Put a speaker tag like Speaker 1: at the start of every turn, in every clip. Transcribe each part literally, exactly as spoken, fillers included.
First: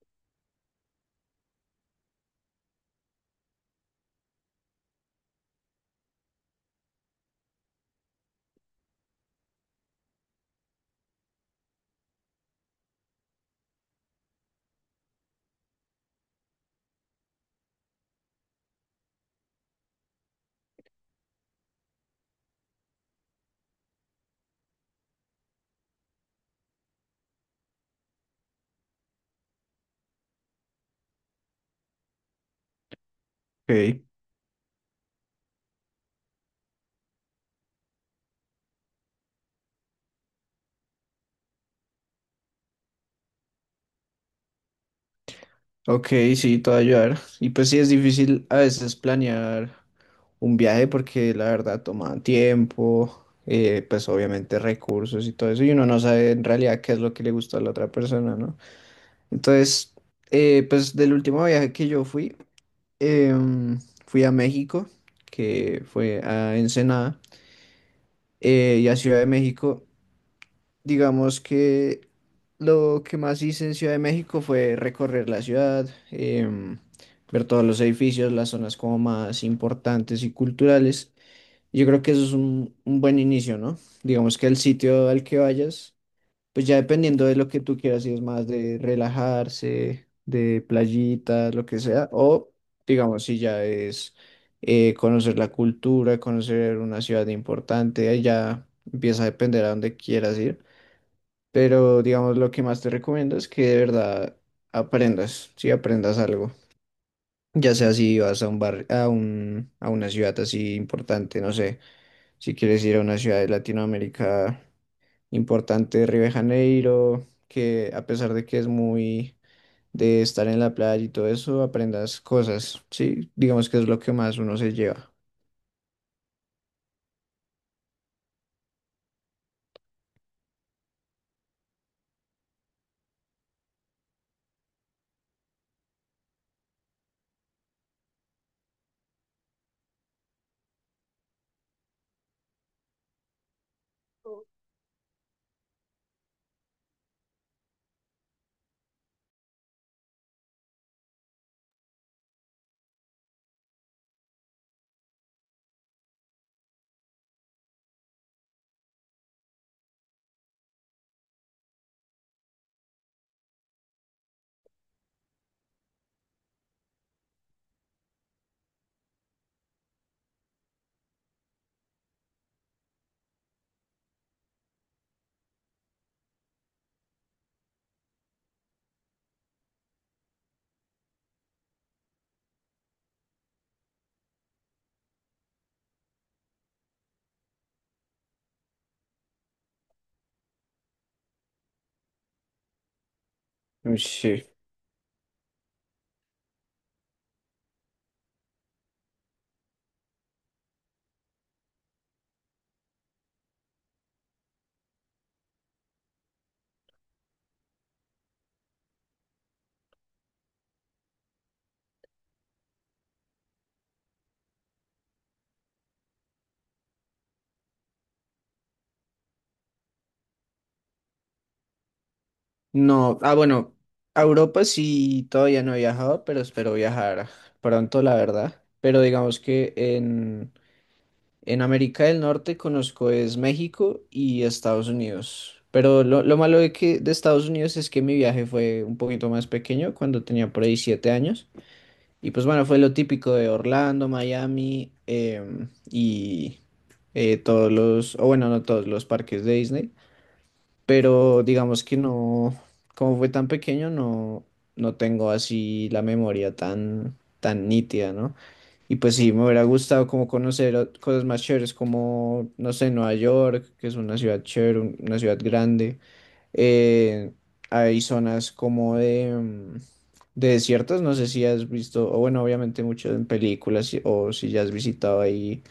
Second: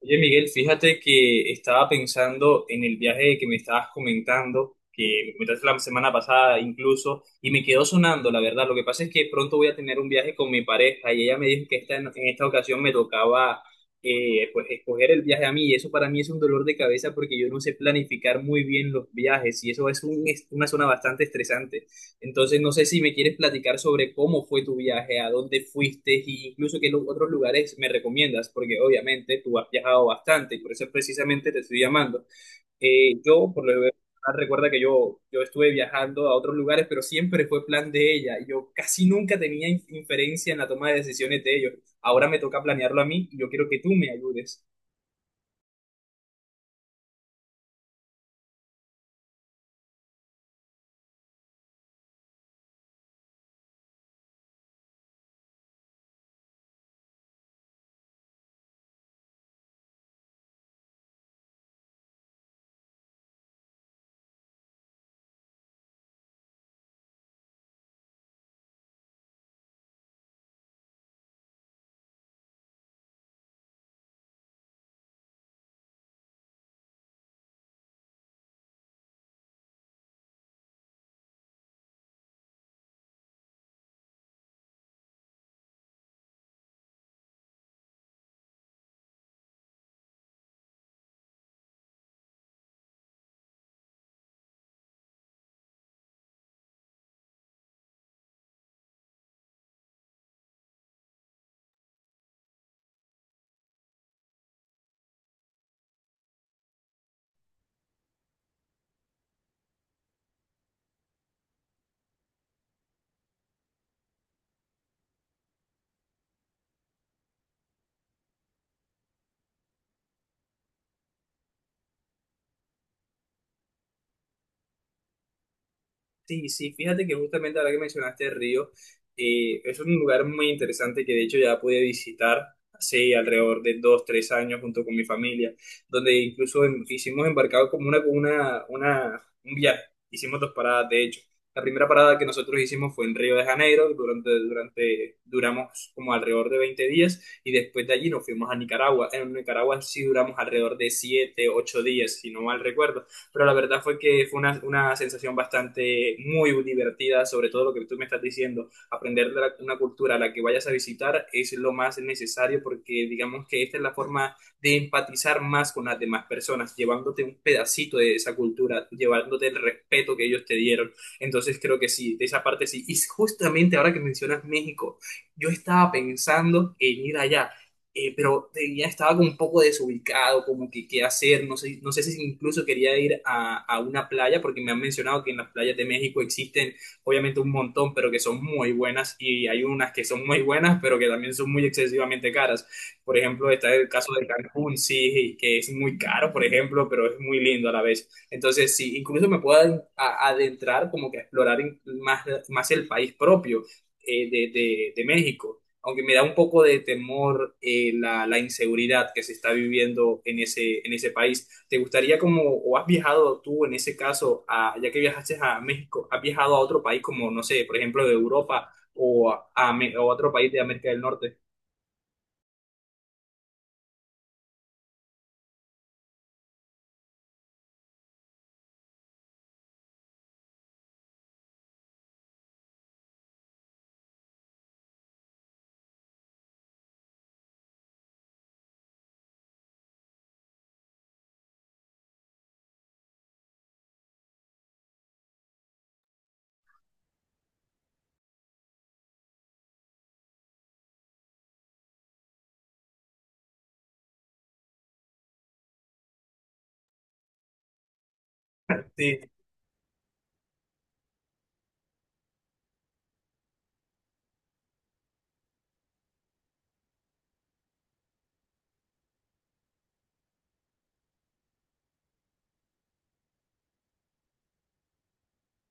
Speaker 1: Oye, Miguel, fíjate que estaba pensando en el viaje que me estabas comentando, que me comentaste la semana pasada incluso, y me quedó sonando, la verdad. Lo que pasa es que pronto voy a tener un viaje con mi pareja y ella me dijo que esta, en esta ocasión me tocaba eh, pues escoger el viaje a mí, y eso para mí es un dolor de cabeza porque yo no sé planificar muy bien los viajes y eso es un- es una zona bastante estresante. Entonces, no sé si me quieres platicar sobre cómo fue tu viaje, a dónde fuiste e incluso qué lu- otros lugares me recomiendas, porque obviamente tú has viajado bastante y por eso precisamente te estoy llamando. Eh, yo, por lo que veo,
Speaker 2: Ok,
Speaker 1: recuerda que yo, yo estuve viajando a otros lugares, pero siempre fue plan de ella. y Yo casi nunca tenía in- inferencia en la toma de decisiones de ellos. Ahora me toca planearlo a mí y yo quiero que tú me ayudes.
Speaker 2: ok, sí, te va a ayudar. Y pues sí, es difícil a veces planear un viaje porque la verdad toma tiempo, eh, pues obviamente recursos y todo eso, y uno no sabe en realidad qué es lo que le gusta a la otra persona, ¿no? Entonces, eh, pues del último viaje que yo fui, em, fui a México, que fue a Ensenada, eh, y a Ciudad de México. Digamos que lo que más hice en Ciudad de México fue recorrer la ciudad, em, ver todos los edificios, las zonas como más importantes y culturales. Yo creo que eso es un, un buen inicio, ¿no? Digamos que el sitio al que vayas, pues ya dependiendo de lo que tú quieras, si es más de relajarse, de playita, lo que sea, o digamos si ya es eh, conocer la cultura, conocer una ciudad importante, ahí ya empieza a depender a dónde quieras ir. Pero digamos, lo que más te recomiendo es que de verdad aprendas, si aprendas algo. Ya sea si vas a un bar, a un, a una ciudad así importante, no sé, si quieres ir a una ciudad de Latinoamérica importante, Río de Janeiro, que a pesar de que es muy de estar en la playa y todo eso, aprendas cosas, sí, digamos que es lo que más uno se lleva.
Speaker 1: Sí, sí, fíjate que justamente ahora que mencionaste el río, eh, es un lugar muy interesante que de hecho ya pude visitar hace alrededor de dos, tres años junto con mi familia, donde incluso em- hicimos embarcado como una, una, una, un viaje, hicimos dos paradas de hecho. La primera parada que nosotros hicimos fue en Río de Janeiro, durante, durante, duramos como alrededor de veinte días y después de allí nos fuimos a Nicaragua. En Nicaragua sí duramos alrededor de siete, ocho días, si no mal recuerdo, pero la verdad fue que fue una, una sensación bastante muy divertida, sobre todo lo que tú me estás diciendo. Aprender de la- una cultura a la que vayas a visitar es lo más necesario, porque digamos que esta es la forma de empatizar más con las demás personas, llevándote un pedacito de esa cultura, llevándote el respeto que ellos te dieron. Entonces creo que sí, de esa parte sí. Y justamente ahora que mencionas México, yo estaba pensando en ir allá, eh, pero tenía, estaba como un poco desubicado, como que qué hacer, no sé, no sé si incluso quería ir a, a una playa, porque me han mencionado que en las playas de México existen obviamente un montón, pero que son muy buenas, y hay unas que son muy buenas, pero que también son muy excesivamente caras. Por ejemplo, está el
Speaker 2: Uy,
Speaker 1: caso de
Speaker 2: sí.
Speaker 1: Cancún, sí, que es muy caro, por ejemplo, pero es muy lindo a la vez. Entonces, sí, incluso me puedo ad- a- adentrar como que a explorar in- más, más el país propio eh, de, de de México, aunque me da un poco de temor eh, la, la inseguridad que se está viviendo en ese, en ese país. ¿Te gustaría como, o has viajado tú en ese caso, a- ya que viajaste a México, has viajado a otro país como, no sé, por ejemplo, de Europa o a, a Me- o a otro país de América del Norte?
Speaker 2: No, ah, bueno, a Europa sí todavía no he viajado, pero espero viajar pronto, la verdad. Pero digamos que en, en América del Norte conozco es México y Estados Unidos. Pero lo, lo malo de que de Estados Unidos es que mi viaje fue un poquito más pequeño, cuando tenía por ahí siete años. Y pues bueno, fue lo típico de Orlando, Miami, em, y eh, todos los, o bueno, no todos los parques de Disney, pero digamos que no, como fue tan pequeño, no, no tengo así la memoria tan, tan nítida, ¿no? Y pues sí, me hubiera gustado como conocer o- cosas más chéveres, como, no sé, Nueva York, que es una ciudad chévere, un- una ciudad grande. Eh, hay zonas como de, mm, de desiertos, no sé si has visto, o bueno, obviamente mucho en películas, si- o si ya has visitado ahí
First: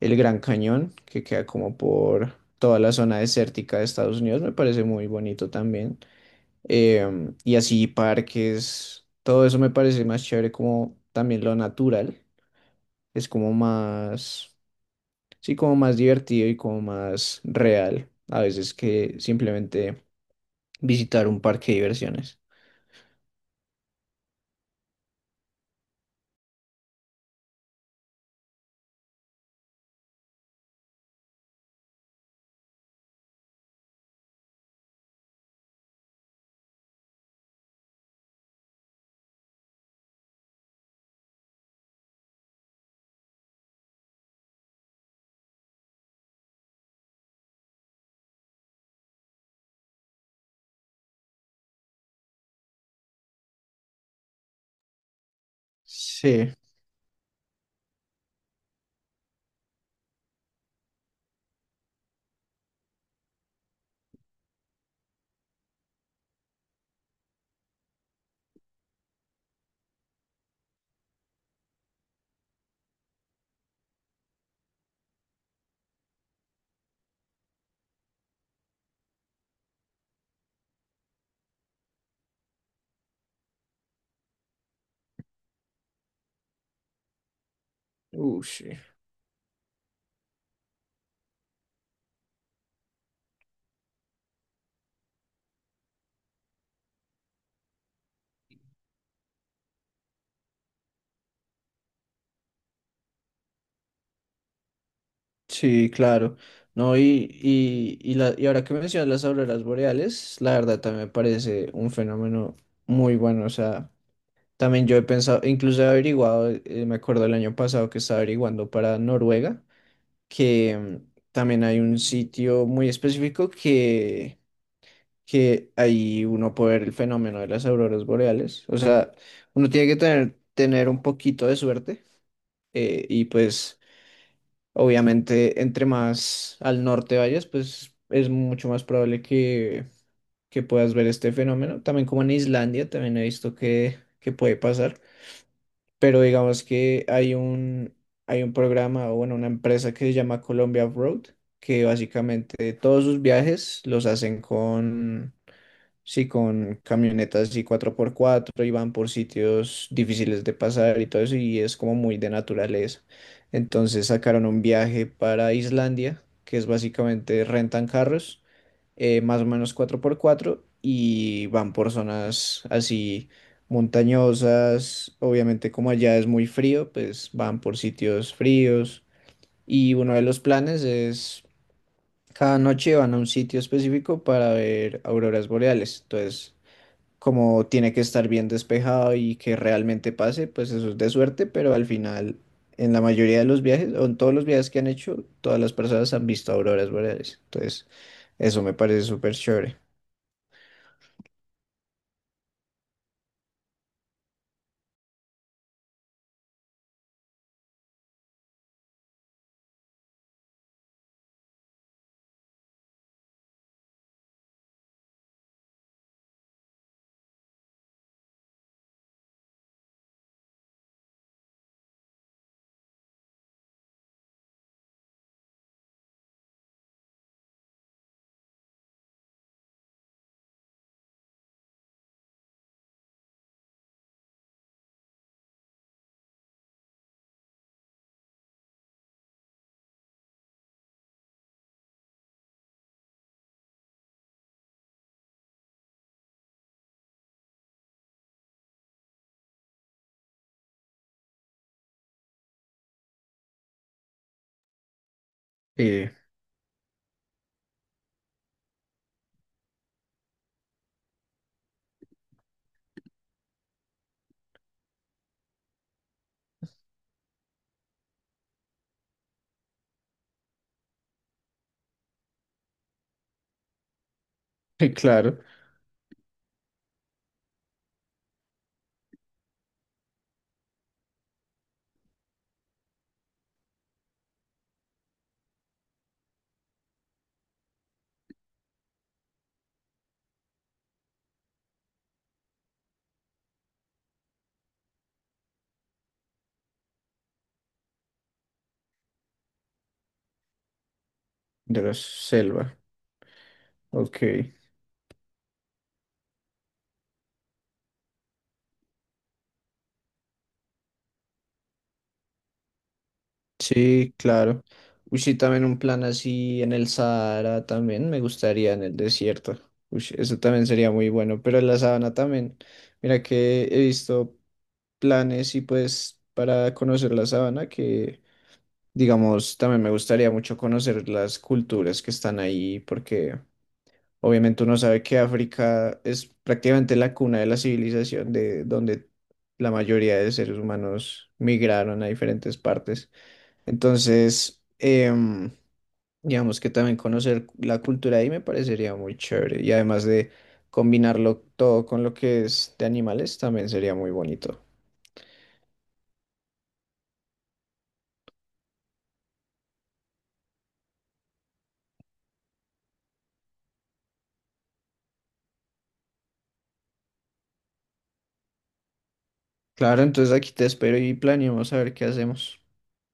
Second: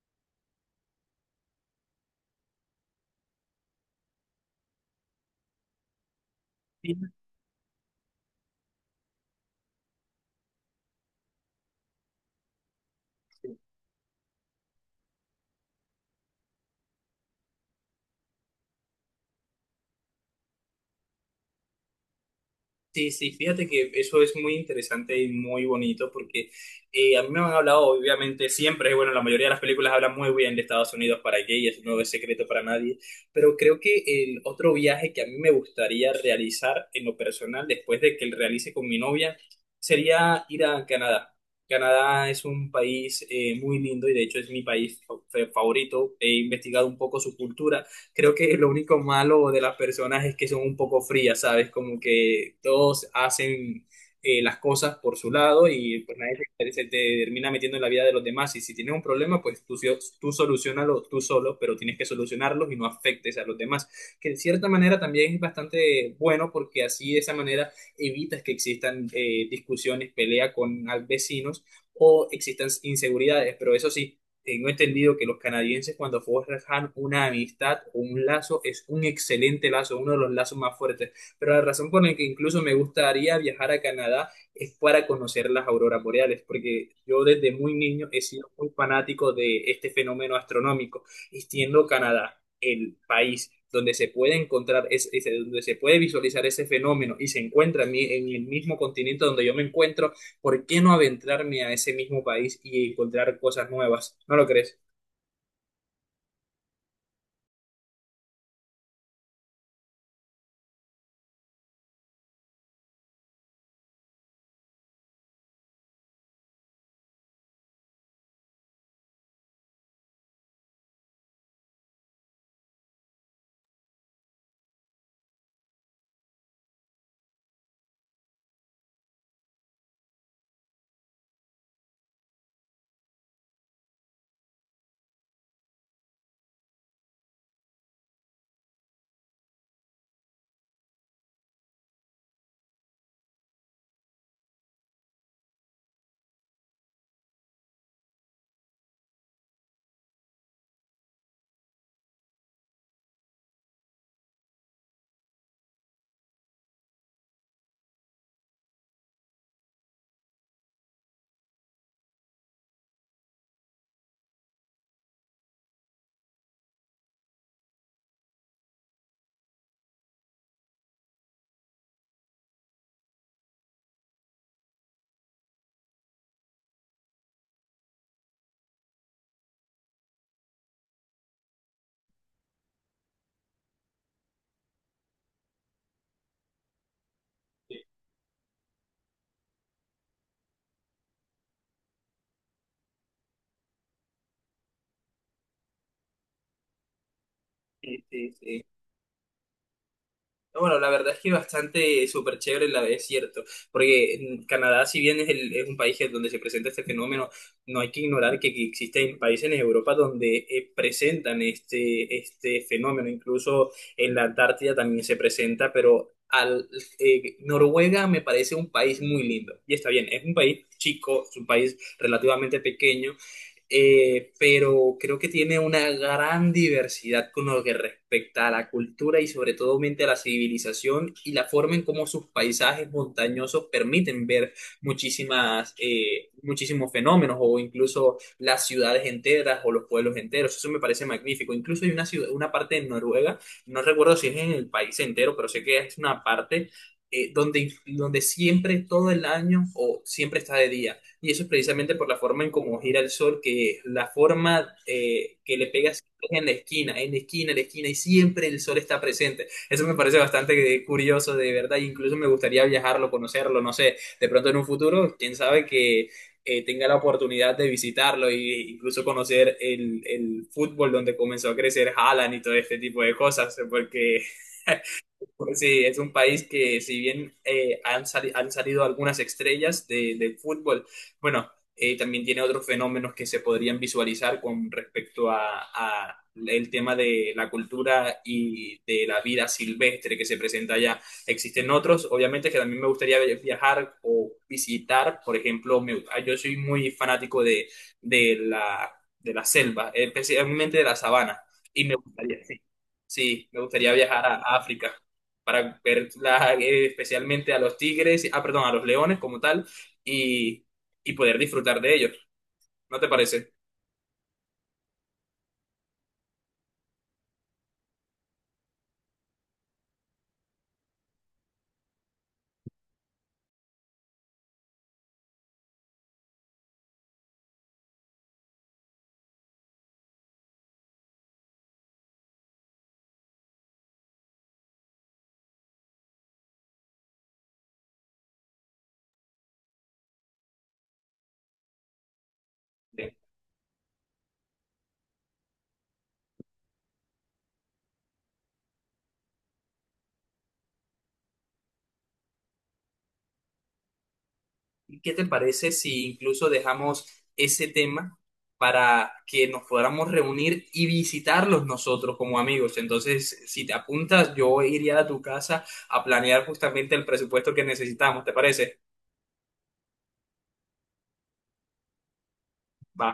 Speaker 2: el Gran Cañón, que queda como por toda la zona desértica de Estados Unidos, me parece muy bonito también. Em, y así parques, todo eso me parece más chévere como también lo natural, es como
Speaker 1: Sí.
Speaker 2: más, sí, como más divertido y como más real a veces que simplemente visitar un parque de diversiones.
Speaker 1: Sí, sí, fíjate que eso es muy interesante y muy bonito, porque eh, a mí me han hablado, obviamente, siempre, bueno, la mayoría de las películas hablan muy bien de Estados Unidos para gay, eso no es secreto para nadie, pero creo que el otro viaje que a mí me gustaría realizar en lo personal, después de que lo realice con mi novia, sería ir a Canadá. Canadá es un país eh, muy lindo, y de hecho es mi país fa- favorito. He investigado un poco su cultura. Creo que lo único malo de las personas es que son un poco frías, ¿sabes? Como que todos hacen eh, las cosas por su lado y pues nadie
Speaker 2: Sí,
Speaker 1: se, se te termina metiendo en la vida de los demás. Y si tienes un problema, pues tú, sio- tú solucionalo tú solo, pero tienes que solucionarlos y no afectes a los demás. Que de cierta manera también es bastante bueno, porque así de esa manera evitas que existan eh, discusiones, pelea con al- vecinos o existan inseguridades. Pero eso sí. Tengo entendido que los canadienses, cuando forjan una amistad o un lazo, es un excelente lazo, uno de los lazos más fuertes. Pero la razón por la que incluso me gustaría viajar a Canadá es para conocer las auroras boreales, porque yo desde muy niño he sido
Speaker 2: ush.
Speaker 1: muy fanático de este fenómeno astronómico, y siendo Canadá el país donde se puede encontrar, ese- ese- donde se puede visualizar ese fenómeno, y se encuentra en mi- en el mismo continente donde yo me encuentro, ¿por qué no adentrarme a ese mismo país y encontrar cosas nuevas? ¿No lo crees?
Speaker 2: Sí, claro. No, y, y, y, la, y ahora que mencionas las auroras boreales, la verdad también me parece un fenómeno muy bueno. O sea, también yo he pensado, incluso he averiguado, eh, me acuerdo el año pasado que estaba averiguando para Noruega, que mm, también hay un sitio muy específico que, que ahí uno puede ver el fenómeno de las auroras boreales. O sea, uno tiene que tener, tener un poquito de suerte eh, y pues. Obviamente, entre más al norte vayas, pues es mucho más probable que, que puedas ver este fenómeno. También como en Islandia, también he visto que, que puede pasar. Pero digamos que hay un, hay un programa o bueno, una empresa que se llama Colombia Road, que básicamente todos sus viajes los hacen con sí, con camionetas y cuatro por cuatro y van por sitios difíciles de pasar y todo eso y es como muy de naturaleza. Entonces sacaron un viaje para Islandia, que es básicamente rentan carros, eh, más o menos cuatro por cuatro y van por zonas así montañosas. Obviamente como allá es muy frío, pues van por sitios fríos y uno de los planes es cada noche van a un sitio específico para ver auroras boreales. Entonces como tiene que estar bien despejado y que realmente pase, pues eso es de suerte, pero al final, en la mayoría de los viajes, o en todos los viajes que han hecho, todas las personas han visto auroras boreales. Entonces,
Speaker 1: Sí, sí,
Speaker 2: eso
Speaker 1: sí.
Speaker 2: me parece súper chévere.
Speaker 1: No, bueno, la verdad es que bastante súper chévere, la es cierto, porque en Canadá, si bien es, el- es un país en donde se presenta este fenómeno, no hay que ignorar que, que existen países en Europa donde eh, presentan este, este fenómeno. Incluso en la Antártida también se presenta, pero al, eh, Noruega me parece un país muy lindo, y está bien, es un país chico, es un país relativamente pequeño, eh, pero creo que tiene una gran diversidad con lo que respecta a la cultura, y sobre todo mente a la civilización y la forma en cómo sus paisajes montañosos permiten ver muchísimas, eh, muchísimos fenómenos, o incluso las ciudades enteras o los pueblos enteros. Eso me parece magnífico. Incluso hay una ciudad, una parte en Noruega, no recuerdo si es en el país entero, pero sé que es una parte eh, donde, donde siempre todo el año o siempre está de día. Y eso es precisamente por la forma en cómo gira el sol, que es la forma eh, que le pegas
Speaker 2: Y,
Speaker 1: en la esquina, en la esquina, en la esquina, y siempre el sol está presente. Eso me parece bastante curioso, de verdad. e Incluso me gustaría viajarlo, conocerlo, no sé, de pronto en un futuro, quién sabe que eh, tenga la oportunidad de visitarlo e incluso conocer el, el fútbol donde comenzó a crecer Haaland y todo este tipo de cosas, porque
Speaker 2: y claro,
Speaker 1: pues, sí, es un país que si bien eh, han, sali- han salido algunas estrellas de- del fútbol, bueno, eh, también tiene otros fenómenos que se podrían visualizar con respecto a, a el tema de la cultura y de la vida silvestre que se presenta allá. Existen otros, obviamente, que también me gustaría viajar o visitar. Por ejemplo, me- yo soy muy fanático de, de la, de la selva, especialmente de la sabana,
Speaker 2: de
Speaker 1: y me
Speaker 2: la
Speaker 1: gustaría, sí,
Speaker 2: selva.
Speaker 1: sí, me gustaría
Speaker 2: Ok.
Speaker 1: viajar a África para ver la- eh, especialmente a los tigres, ah, perdón, a los leones como tal, y, y poder disfrutar de ellos. ¿No te parece?
Speaker 2: Sí, claro. Uy, sí, también un plan así en el Sahara también me gustaría en el desierto. Uy, eso también sería muy bueno, pero en la sabana también. Mira que he visto planes y pues para conocer la sabana, que digamos, también me gustaría mucho conocer las culturas que están ahí, porque obviamente uno sabe que África es prácticamente la cuna de la civilización, de donde la mayoría de seres humanos migraron a diferentes partes.
Speaker 1: Bien.
Speaker 2: Entonces, em, digamos que también conocer la cultura ahí me parecería muy chévere y además de... Combinarlo todo con lo que es de animales también sería muy bonito.
Speaker 1: ¿Y qué te parece si incluso dejamos ese tema para que nos podamos reunir y visitarlos nosotros como amigos? Entonces, si te apuntas, yo iría a tu casa a planear justamente el presupuesto que necesitamos, ¿te parece?
Speaker 2: Claro, entonces aquí te espero y planeamos a ver qué hacemos.
Speaker 1: Va.